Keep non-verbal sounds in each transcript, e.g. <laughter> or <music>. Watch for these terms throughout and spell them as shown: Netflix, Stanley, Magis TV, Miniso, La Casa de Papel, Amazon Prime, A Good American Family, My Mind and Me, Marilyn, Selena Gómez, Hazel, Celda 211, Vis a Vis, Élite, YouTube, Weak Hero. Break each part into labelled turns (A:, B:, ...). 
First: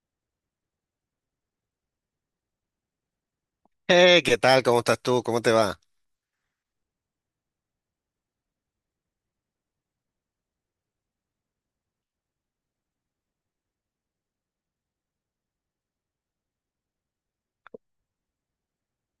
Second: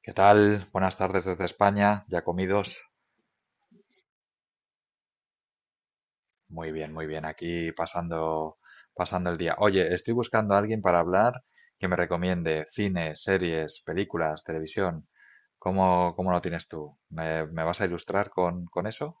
A: ¿Qué tal? Buenas tardes desde España. ¿Ya comidos?
B: ¿Qué tal? ¿Cómo estás tú? ¿Cómo te va?
A: Muy bien, muy bien. Aquí pasando el día. Oye, estoy buscando a alguien para hablar que me recomiende cine, series, películas, televisión. ¿Cómo lo tienes tú? ¿Me vas a ilustrar con eso?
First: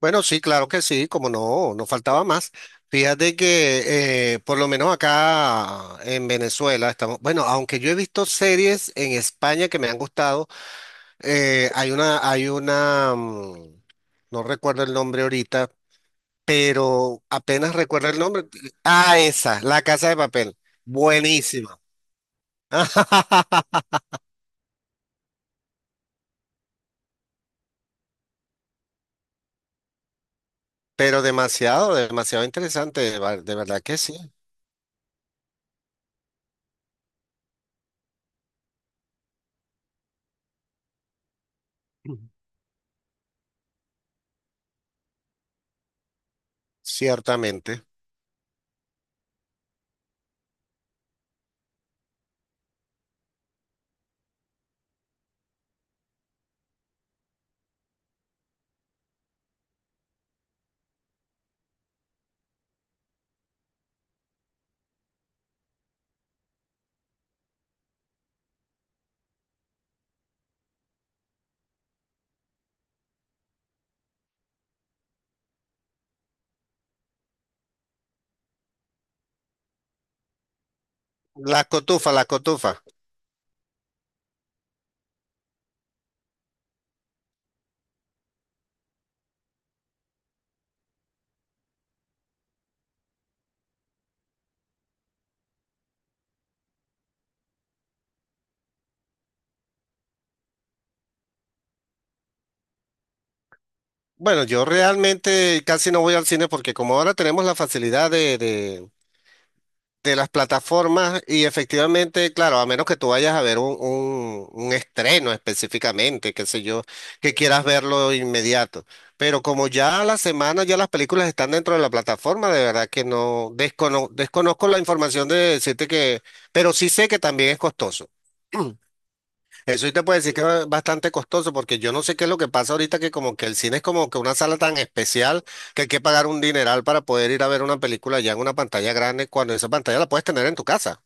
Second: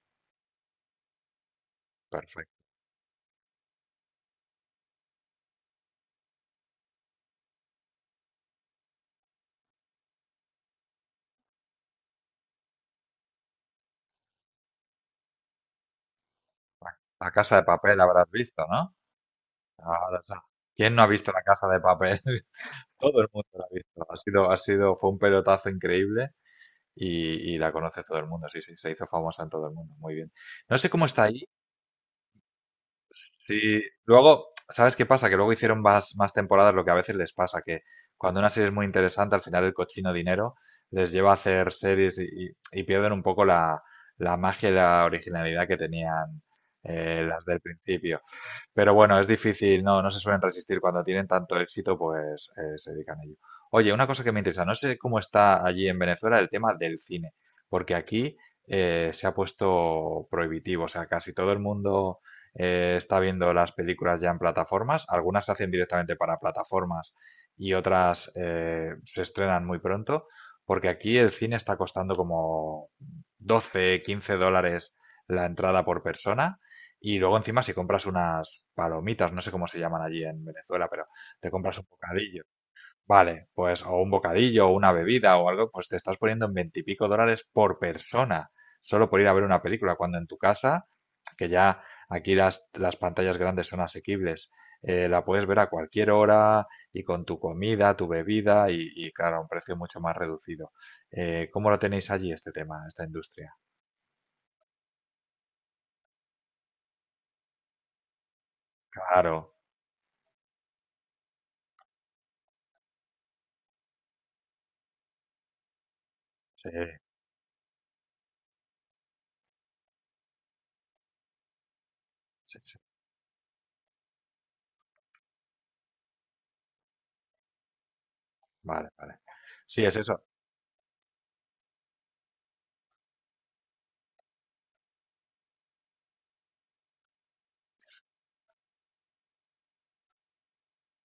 B: Bueno, sí, claro que sí, como no, no faltaba más.
A: Perfecto.
B: Fíjate que por lo menos acá en Venezuela estamos, bueno, aunque yo he visto series en España que me han gustado, hay una, no recuerdo el nombre ahorita,
A: La,
B: pero
A: La Casa de
B: apenas
A: Papel
B: recuerdo el
A: habrás
B: nombre.
A: visto, ¿no?
B: Ah, esa, La Casa de
A: Ahora está.
B: Papel.
A: ¿Quién no ha visto La Casa
B: Buenísima.
A: de Papel? <laughs> Todo el mundo la ha
B: <laughs>
A: visto. Fue un pelotazo increíble y la conoce todo el mundo. Sí, sí, se hizo famosa en todo el mundo. Muy bien. No sé cómo
B: Pero
A: está ahí.
B: demasiado, demasiado interesante, de
A: Sí,
B: verdad que sí,
A: luego, ¿sabes qué pasa? Que luego hicieron más temporadas, lo que a veces les pasa, que cuando una serie es muy interesante, al final el cochino dinero les lleva a hacer series y pierden un poco la magia y la originalidad que tenían las del
B: ciertamente.
A: principio. Pero bueno, es difícil, no, no se suelen resistir cuando tienen tanto éxito, pues se dedican a ello. Oye, una cosa que me interesa, no sé cómo está allí en Venezuela el tema del cine, porque aquí se ha puesto prohibitivo, o sea, casi todo el mundo está viendo las películas ya en plataformas, algunas se hacen directamente para plataformas y otras se estrenan muy pronto, porque aquí el cine está costando como 12, $15 la entrada por persona y luego encima si compras unas palomitas, no sé cómo se llaman allí en Venezuela, pero te
B: La
A: compras un
B: cotufa, la
A: bocadillo.
B: cotufa.
A: Vale, pues o un bocadillo o una bebida o algo, pues te estás poniendo en veintipico dólares por persona, solo por ir a ver una película, cuando en tu casa, que ya aquí las pantallas grandes son asequibles, la puedes ver a cualquier hora y con tu comida, tu bebida y, claro, a un precio mucho más reducido. ¿Cómo lo tenéis allí este tema, esta industria?
B: Bueno, yo realmente casi no voy al cine porque como ahora tenemos la facilidad
A: Claro,
B: de las plataformas y efectivamente, claro, a menos que tú vayas a ver un estreno específicamente, qué sé
A: sí,
B: yo, que quieras verlo inmediato. Pero como ya a la semana ya las películas están dentro de la plataforma,
A: sí,
B: de
A: sí.
B: verdad que no desconozco la información de decirte que, pero sí sé que también es costoso.
A: Vale, vale. Sí,
B: Eso sí
A: es
B: te puedo
A: eso.
B: decir que es bastante costoso porque yo no sé qué es lo que pasa ahorita que como que el cine es como que una sala tan especial que hay que pagar un dineral para poder ir a ver una película ya en una pantalla grande cuando esa pantalla la puedes tener en tu casa.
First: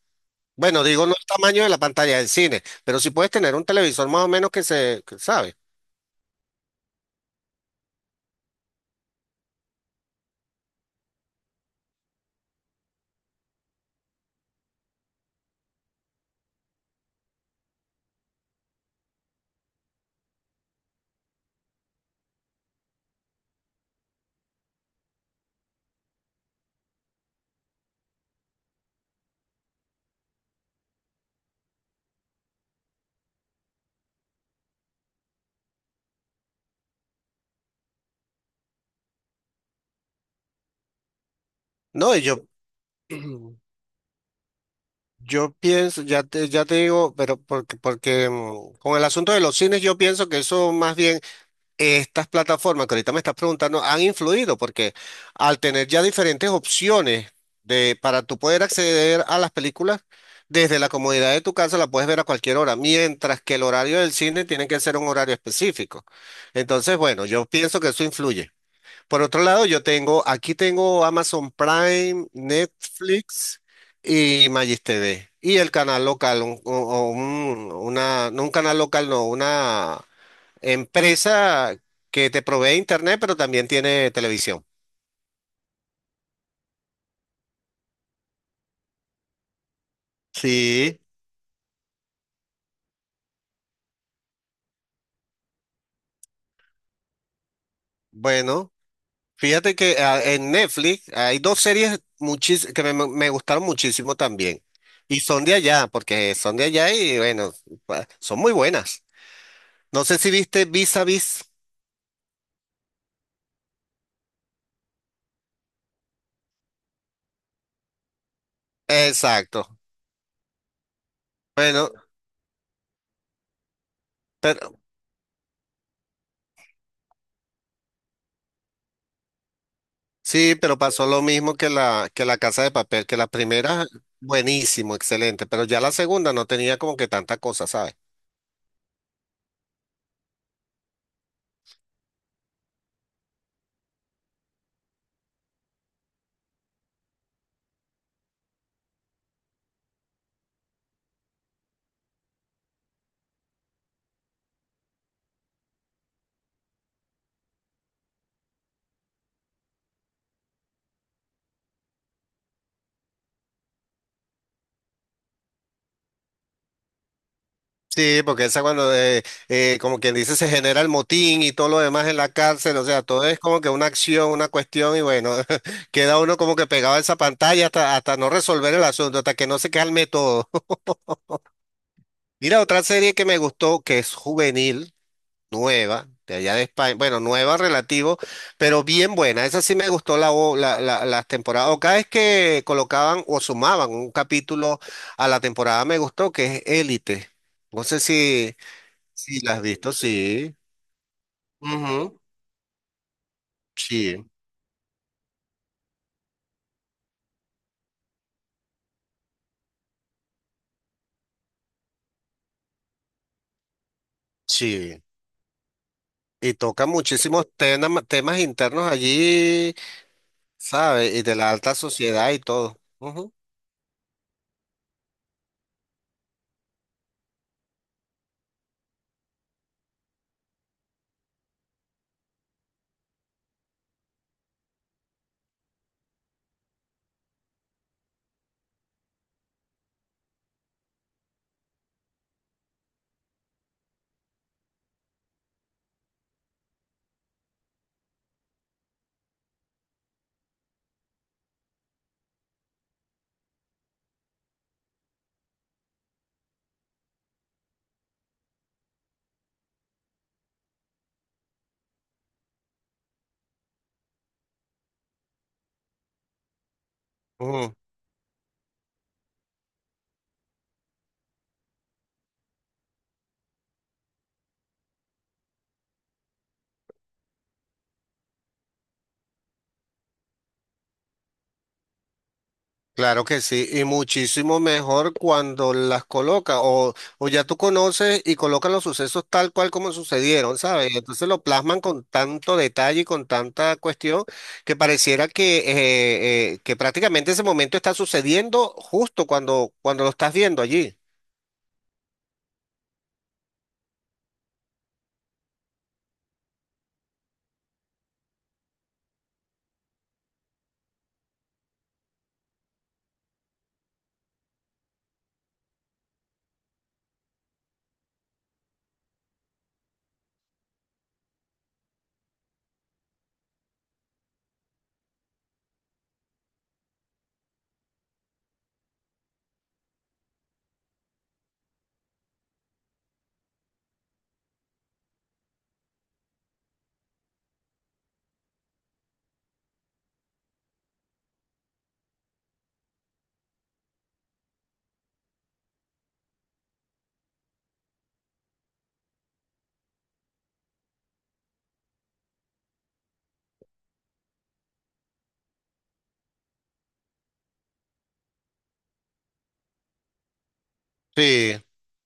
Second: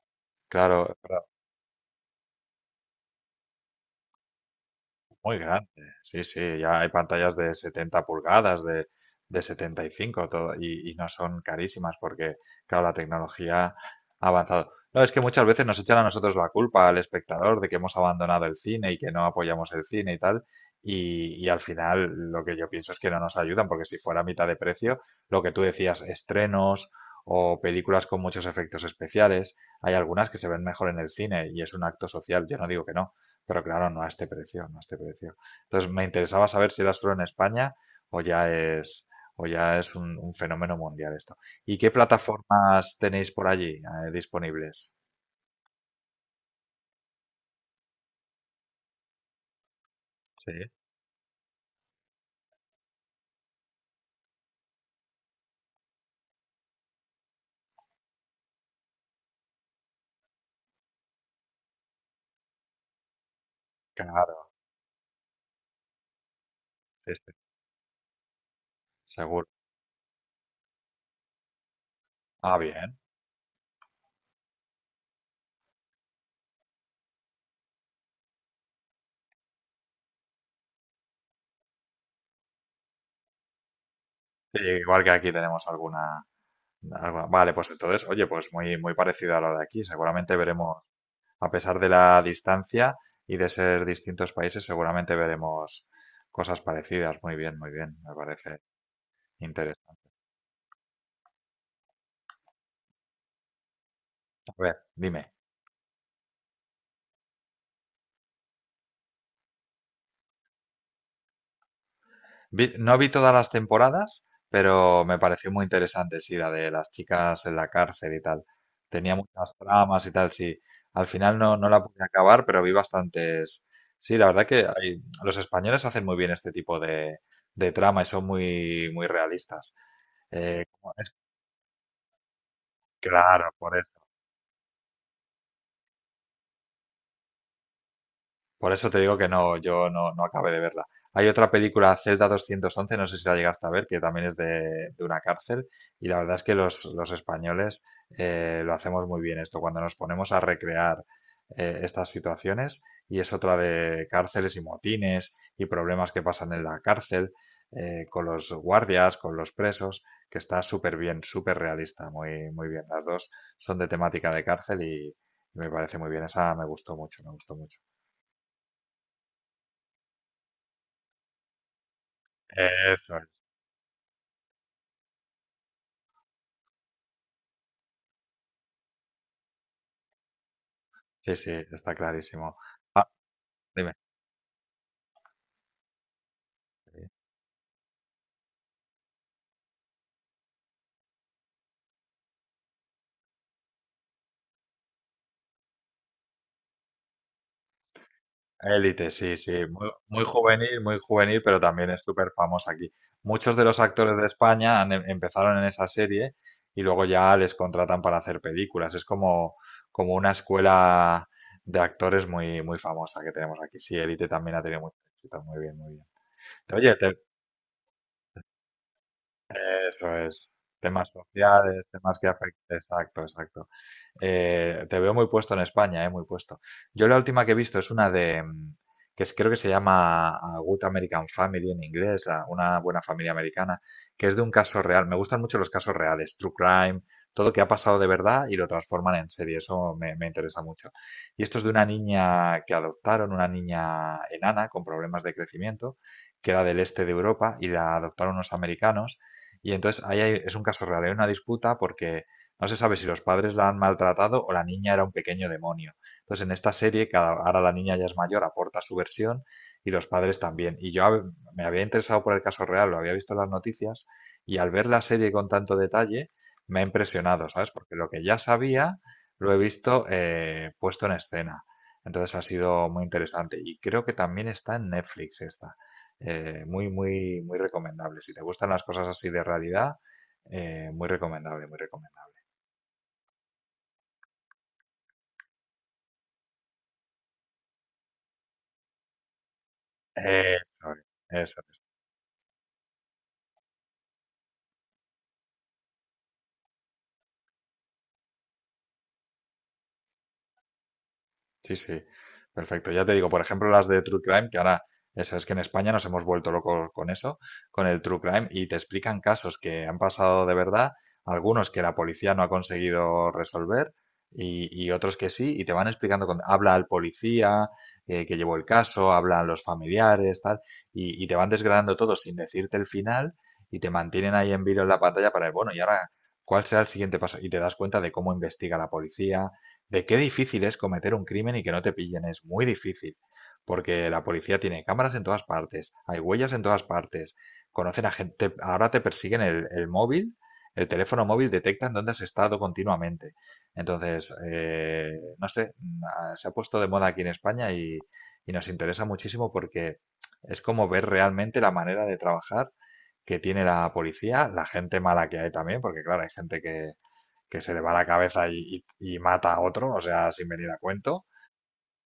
B: Bueno,
A: Claro,
B: digo no
A: pero
B: el tamaño de la pantalla del cine, pero sí puedes tener un televisor más o menos que se, que
A: muy
B: sabe.
A: grande. Sí, sí, ya hay pantallas de 70 pulgadas, de 75, todo, y no son carísimas porque, claro, la tecnología ha avanzado. No, es que muchas veces nos echan a nosotros la culpa al espectador de que hemos abandonado el cine y que no apoyamos el cine y tal. Y al final lo que yo pienso es que no nos ayudan porque si fuera a mitad de precio, lo que tú decías, estrenos o películas con muchos efectos especiales, hay algunas que se ven mejor en el cine y es un acto social. Yo no digo que no. Pero claro, no a este precio, no a este precio. Entonces me interesaba saber si era solo en España o ya es, o ya es un fenómeno mundial esto. ¿Y qué
B: No, y yo,
A: plataformas tenéis por
B: <clears throat>
A: allí disponibles?
B: yo pienso, ya te digo, pero porque con el asunto de los cines yo pienso que
A: Sí,
B: eso más bien estas plataformas que ahorita me estás preguntando han influido porque al tener ya diferentes opciones para tú poder acceder a las películas desde la comodidad de tu casa la puedes ver a cualquier hora, mientras que el horario del cine
A: claro,
B: tiene que ser un horario específico. Entonces,
A: sí,
B: bueno,
A: sí,
B: yo pienso que eso influye. Por otro
A: seguro.
B: lado, yo tengo, aquí tengo Amazon Prime,
A: Ah, bien.
B: Netflix y Magis TV. Y el canal local, una, no un canal local, no, una empresa que te provee internet, pero también tiene
A: Sí,
B: televisión.
A: igual que aquí tenemos Vale, pues entonces, oye, pues muy, muy parecido a lo de aquí. Seguramente veremos,
B: Sí,
A: a pesar de la distancia y de ser distintos países, seguramente veremos cosas parecidas. Muy bien, me parece
B: bueno, fíjate que
A: interesante.
B: en Netflix hay dos series me gustaron muchísimo
A: A
B: también.
A: ver,
B: Y
A: dime.
B: son de allá, porque son de allá y bueno, son muy buenas. No sé si viste Vis a Vis.
A: No vi todas las temporadas, pero me pareció muy interesante, sí, la de las chicas en la cárcel y tal. Tenía muchas
B: Exacto.
A: tramas y tal, sí. Al final no, no la
B: Bueno,
A: pude acabar, pero vi bastantes. Sí, la verdad que
B: pero
A: los españoles hacen muy bien este tipo de trama y son muy, muy realistas.
B: sí, pero
A: Como
B: pasó
A: es,
B: lo mismo que la Casa de Papel, que la
A: claro, por
B: primera,
A: eso.
B: buenísimo, excelente, pero ya la segunda no tenía como que tanta cosa, ¿sabes?
A: Por eso te digo que no, yo no, no acabé de verla. Hay otra película, Celda 211, no sé si la llegaste a ver, que también es de una cárcel. Y la verdad es que los españoles lo hacemos muy bien esto, cuando nos ponemos a recrear estas situaciones. Y es otra de cárceles y motines y problemas que pasan en la cárcel, con los guardias, con los presos, que está súper bien, súper realista, muy, muy bien. Las dos son de temática de cárcel y me parece muy bien. Esa me gustó mucho, me gustó mucho.
B: Sí, porque esa cuando, como quien dice, se genera el motín y todo lo demás en la cárcel, o sea,
A: Eso
B: todo
A: es.
B: es como que una acción, una cuestión y bueno, <laughs> queda uno como que pegado a esa pantalla hasta, hasta no resolver el asunto, hasta que no se calme todo.
A: Sí, sí, está
B: <laughs>
A: clarísimo.
B: Mira, otra
A: Ah,
B: serie que me gustó,
A: dime.
B: que es juvenil, nueva, de allá de España, bueno, nueva relativo, pero bien buena, esa sí me gustó las temporadas, o cada vez que colocaban o sumaban un capítulo a la temporada me gustó, que es Élite. No sé si...
A: Élite, sí,
B: Sí, las has
A: sí. Muy,
B: visto, sí.
A: muy juvenil, pero también es
B: Ujú.
A: súper famosa aquí. Muchos de los actores
B: Sí,
A: de España empezaron en esa serie y luego ya les contratan para hacer películas. Es como, como una escuela de actores muy, muy famosa que tenemos aquí. Sí, Élite también ha tenido mucho
B: sí.
A: éxito. Muy bien, muy bien.
B: Y toca
A: Oye,
B: muchísimos temas internos allí,
A: eso es. Temas
B: ¿sabes? Y de la alta
A: sociales, temas que
B: sociedad y
A: afectan.
B: todo.
A: Exacto,
B: Ujú,
A: exacto. Te veo muy puesto en España, muy puesto. Yo la última que he visto es que creo que se llama A Good American Family en inglés, una buena familia americana, que es de un caso real. Me gustan mucho los casos reales, true crime, todo que ha pasado de verdad y lo transforman en serie. Eso me interesa mucho. Y esto es de una niña que adoptaron, una niña enana con problemas de crecimiento, que era del este de Europa y la adoptaron unos americanos. Y entonces ahí es un caso real, hay una disputa porque no se sabe si los padres la han maltratado o la niña era un pequeño demonio. Entonces, en esta serie, ahora la niña ya es mayor, aporta su versión y los padres también. Y yo me había interesado por el caso real, lo había visto en las noticias y al ver la serie con tanto detalle me ha impresionado, ¿sabes?
B: ujú.
A: Porque lo que ya sabía lo he visto puesto en escena. Entonces ha sido muy interesante y creo que también está en Netflix esta. Muy, muy, muy recomendable. Si te gustan las cosas así de realidad, muy recomendable, muy recomendable.
B: Claro que sí. Y muchísimo mejor cuando las coloca o ya tú conoces y colocan los sucesos tal cual como sucedieron,
A: Eso
B: ¿sabes?
A: es,
B: Entonces lo
A: eso es.
B: plasman con tanto detalle y con tanta cuestión que pareciera que prácticamente ese momento está sucediendo justo cuando, cuando lo estás viendo allí.
A: Sí, sí. Perfecto. Ya te digo, por ejemplo, las de True Crime, que ahora, eso es que en España nos hemos vuelto locos con eso, con el True Crime, y te explican casos que han pasado de verdad, algunos que la policía no ha conseguido resolver y otros que sí, y, te van explicando, habla al policía que llevó el caso, hablan los familiares, tal, y te van desgranando todo sin decirte el final y te mantienen ahí en vilo en la pantalla para el, bueno, y ahora, ¿cuál será el siguiente paso? Y te das cuenta de cómo investiga la policía. De qué difícil es cometer un crimen y que no te pillen, es muy difícil, porque la policía tiene cámaras en todas partes, hay huellas en todas partes, conocen a gente, ahora te persiguen el móvil, el teléfono móvil detectan dónde has estado continuamente. Entonces, no sé, se ha puesto de moda aquí en España y nos interesa muchísimo porque es como ver realmente la manera de trabajar que tiene la policía, la gente mala que hay también, porque claro, hay gente que se le va la cabeza y mata a otro, o sea, sin venir a cuento.
B: Sí.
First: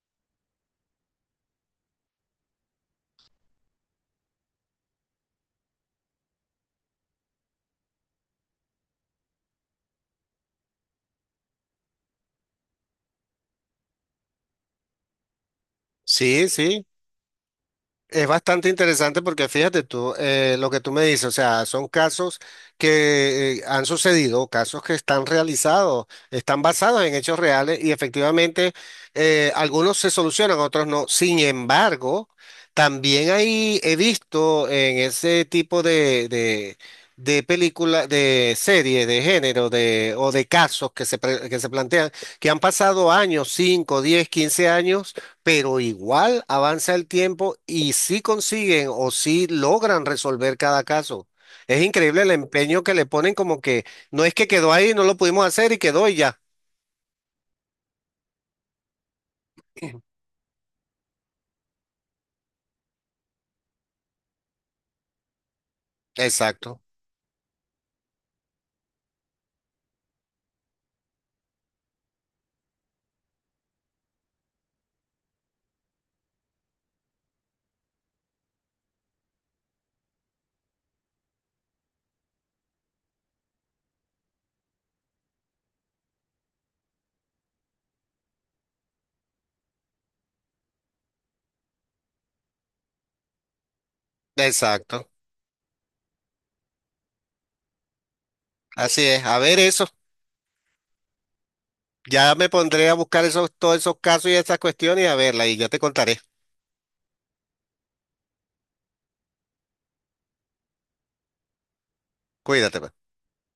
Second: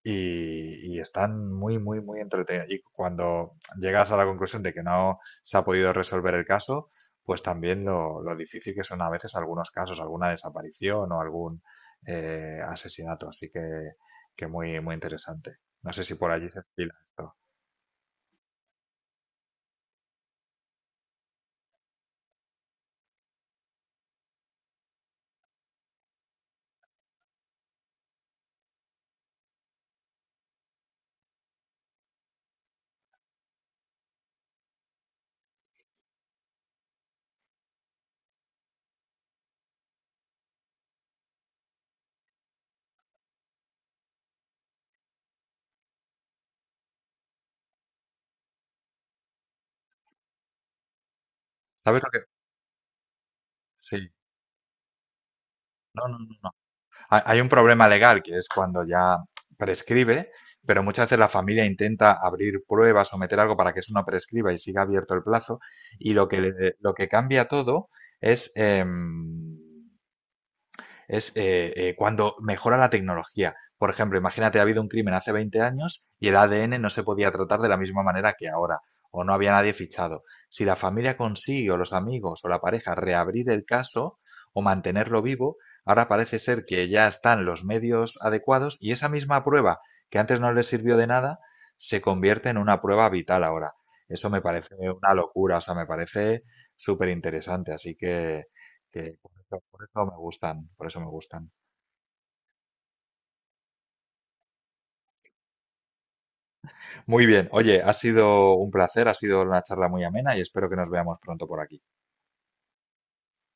A: Y están muy, muy, muy entretenidos. Y cuando llegas a la conclusión de que no se ha podido resolver el caso, pues también lo difícil que son a veces algunos casos, alguna desaparición o algún asesinato. Así que muy, muy interesante. No sé si por allí
B: Sí,
A: se
B: sí,
A: estila esto.
B: es bastante interesante porque fíjate tú, lo que tú me dices, o sea, son casos que han sucedido, casos que están realizados, están basados en hechos reales y efectivamente algunos se solucionan, otros no. Sin embargo, también ahí he visto en ese tipo de película, de serie, de género, de, o de casos que que se plantean, que han pasado años, 5, 10, 15 años, pero igual avanza el tiempo y sí consiguen o sí logran resolver cada caso. Es
A: ¿Sabes lo que...?
B: increíble el empeño que le ponen como que
A: Sí.
B: no es que quedó ahí, no lo pudimos hacer y
A: No,
B: quedó y
A: no, no.
B: ya.
A: No. Hay un problema legal que es cuando ya prescribe, pero muchas veces la familia intenta abrir pruebas o meter algo para que eso no prescriba y siga abierto el plazo. Y lo que,
B: Exacto,
A: lo que cambia todo es em, es cuando mejora la tecnología. Por ejemplo, imagínate, ha habido un crimen hace 20 años y el ADN no se podía tratar de la misma manera que ahora, o no había nadie fichado. Si la familia consigue, o los amigos, o la pareja, reabrir el caso o mantenerlo vivo, ahora parece ser que ya están los medios adecuados y esa misma prueba que antes no les sirvió de nada, se convierte en una prueba vital ahora. Eso me parece
B: exacto.
A: una locura, o sea, me parece súper interesante. Así que
B: Así es. A ver
A: por
B: eso.
A: eso me gustan, por eso me gustan.
B: Ya me pondré a buscar esos, todos esos casos y esas cuestiones y a verla y ya te contaré.
A: Muy bien, oye, ha sido un placer, ha sido una charla muy amena y espero que nos veamos pronto por aquí.
B: Cuídate, pues.